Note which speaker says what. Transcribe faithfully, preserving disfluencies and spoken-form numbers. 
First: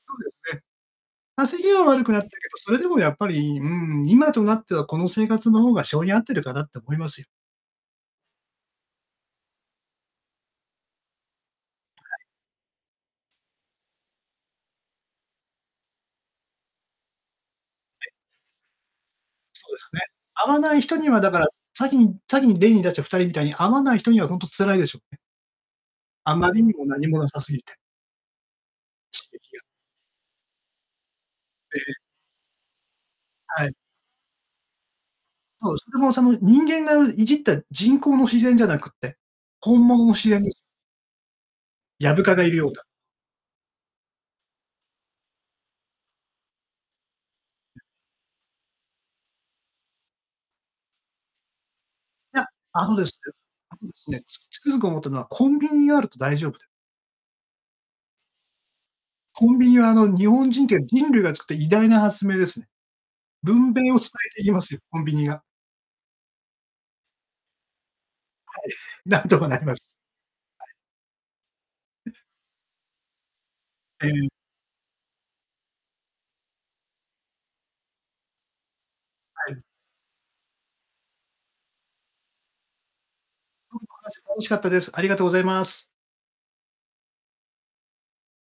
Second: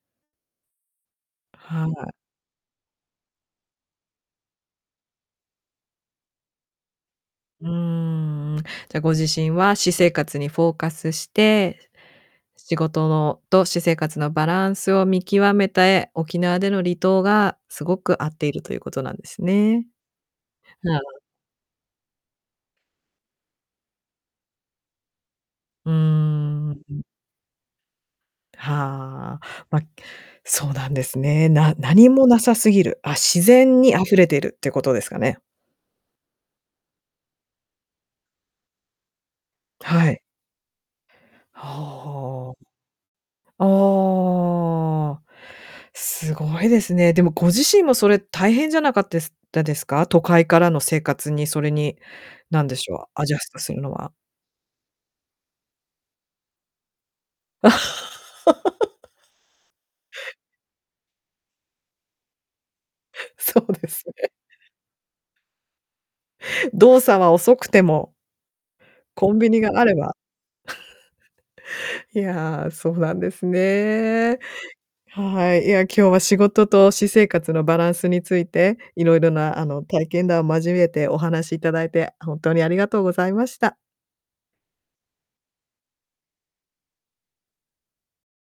Speaker 1: そうですね。稼ぎは
Speaker 2: は
Speaker 1: 悪く
Speaker 2: い。
Speaker 1: なったけど、それでもやっぱり、うーん、今となってはこの生活の方が性に合ってるかなって思いますよ。
Speaker 2: うーん。じゃ、ご自身は私生活にフォーカスして、
Speaker 1: はい。
Speaker 2: 仕事のと私生活のバランスを見極めて、沖縄での離島がすご
Speaker 1: え。
Speaker 2: く合っているということなんです
Speaker 1: そうで
Speaker 2: ね。
Speaker 1: すね。合わない人
Speaker 2: なあ
Speaker 1: にはだから、先に先に例に出してふたりみたいに合わない人には本当辛いでしょうね。
Speaker 2: う
Speaker 1: あまりに
Speaker 2: ー
Speaker 1: も
Speaker 2: ん。
Speaker 1: 何もなさすぎて。刺
Speaker 2: は
Speaker 1: 激が。
Speaker 2: あ、ま、そうなんですね。な
Speaker 1: ええ。
Speaker 2: 何もなさすぎる、あ、自
Speaker 1: はい。
Speaker 2: 然に溢れてるってことですかね。
Speaker 1: そう、それもその人間がういじった人工の自然じゃなくって、本物
Speaker 2: は
Speaker 1: の
Speaker 2: い。
Speaker 1: 自然です。ヤブ蚊がい
Speaker 2: は、
Speaker 1: るようだ。
Speaker 2: あ、んああ、すごいですね。でもご自
Speaker 1: [unintelligible]
Speaker 2: 身もそれ大変じゃなかったですたですか？都会からの生活に、それに、
Speaker 1: いや、
Speaker 2: なんで
Speaker 1: あ
Speaker 2: し
Speaker 1: の
Speaker 2: ょ
Speaker 1: で
Speaker 2: う、
Speaker 1: す
Speaker 2: ア
Speaker 1: ね
Speaker 2: ジャストす
Speaker 1: あ
Speaker 2: る
Speaker 1: の
Speaker 2: の
Speaker 1: です
Speaker 2: は。
Speaker 1: ね、つくづく思ったのはコンビニがあると大丈夫で コンビニはあの、日本人って人類が作った偉大な発明ですね。
Speaker 2: そ
Speaker 1: 分
Speaker 2: うで
Speaker 1: 娩を
Speaker 2: す
Speaker 1: 伝
Speaker 2: ね。
Speaker 1: えてきますよ、コンビニが。
Speaker 2: 動作は遅くても
Speaker 1: はい、なん
Speaker 2: コ
Speaker 1: と
Speaker 2: ン
Speaker 1: か
Speaker 2: ビ
Speaker 1: な
Speaker 2: ニ
Speaker 1: りま
Speaker 2: があれ
Speaker 1: す。
Speaker 2: ば。
Speaker 1: はい。う
Speaker 2: いや、そうなんです
Speaker 1: え、うん。
Speaker 2: ね。はい、いや、今日は仕事と私生活のバランスについて、色々
Speaker 1: は
Speaker 2: な
Speaker 1: い。
Speaker 2: あの、体験談交えてお話しいただいて、本当にありがとうございまし
Speaker 1: ど
Speaker 2: た。
Speaker 1: うも話楽しかったです。ありがとうございます。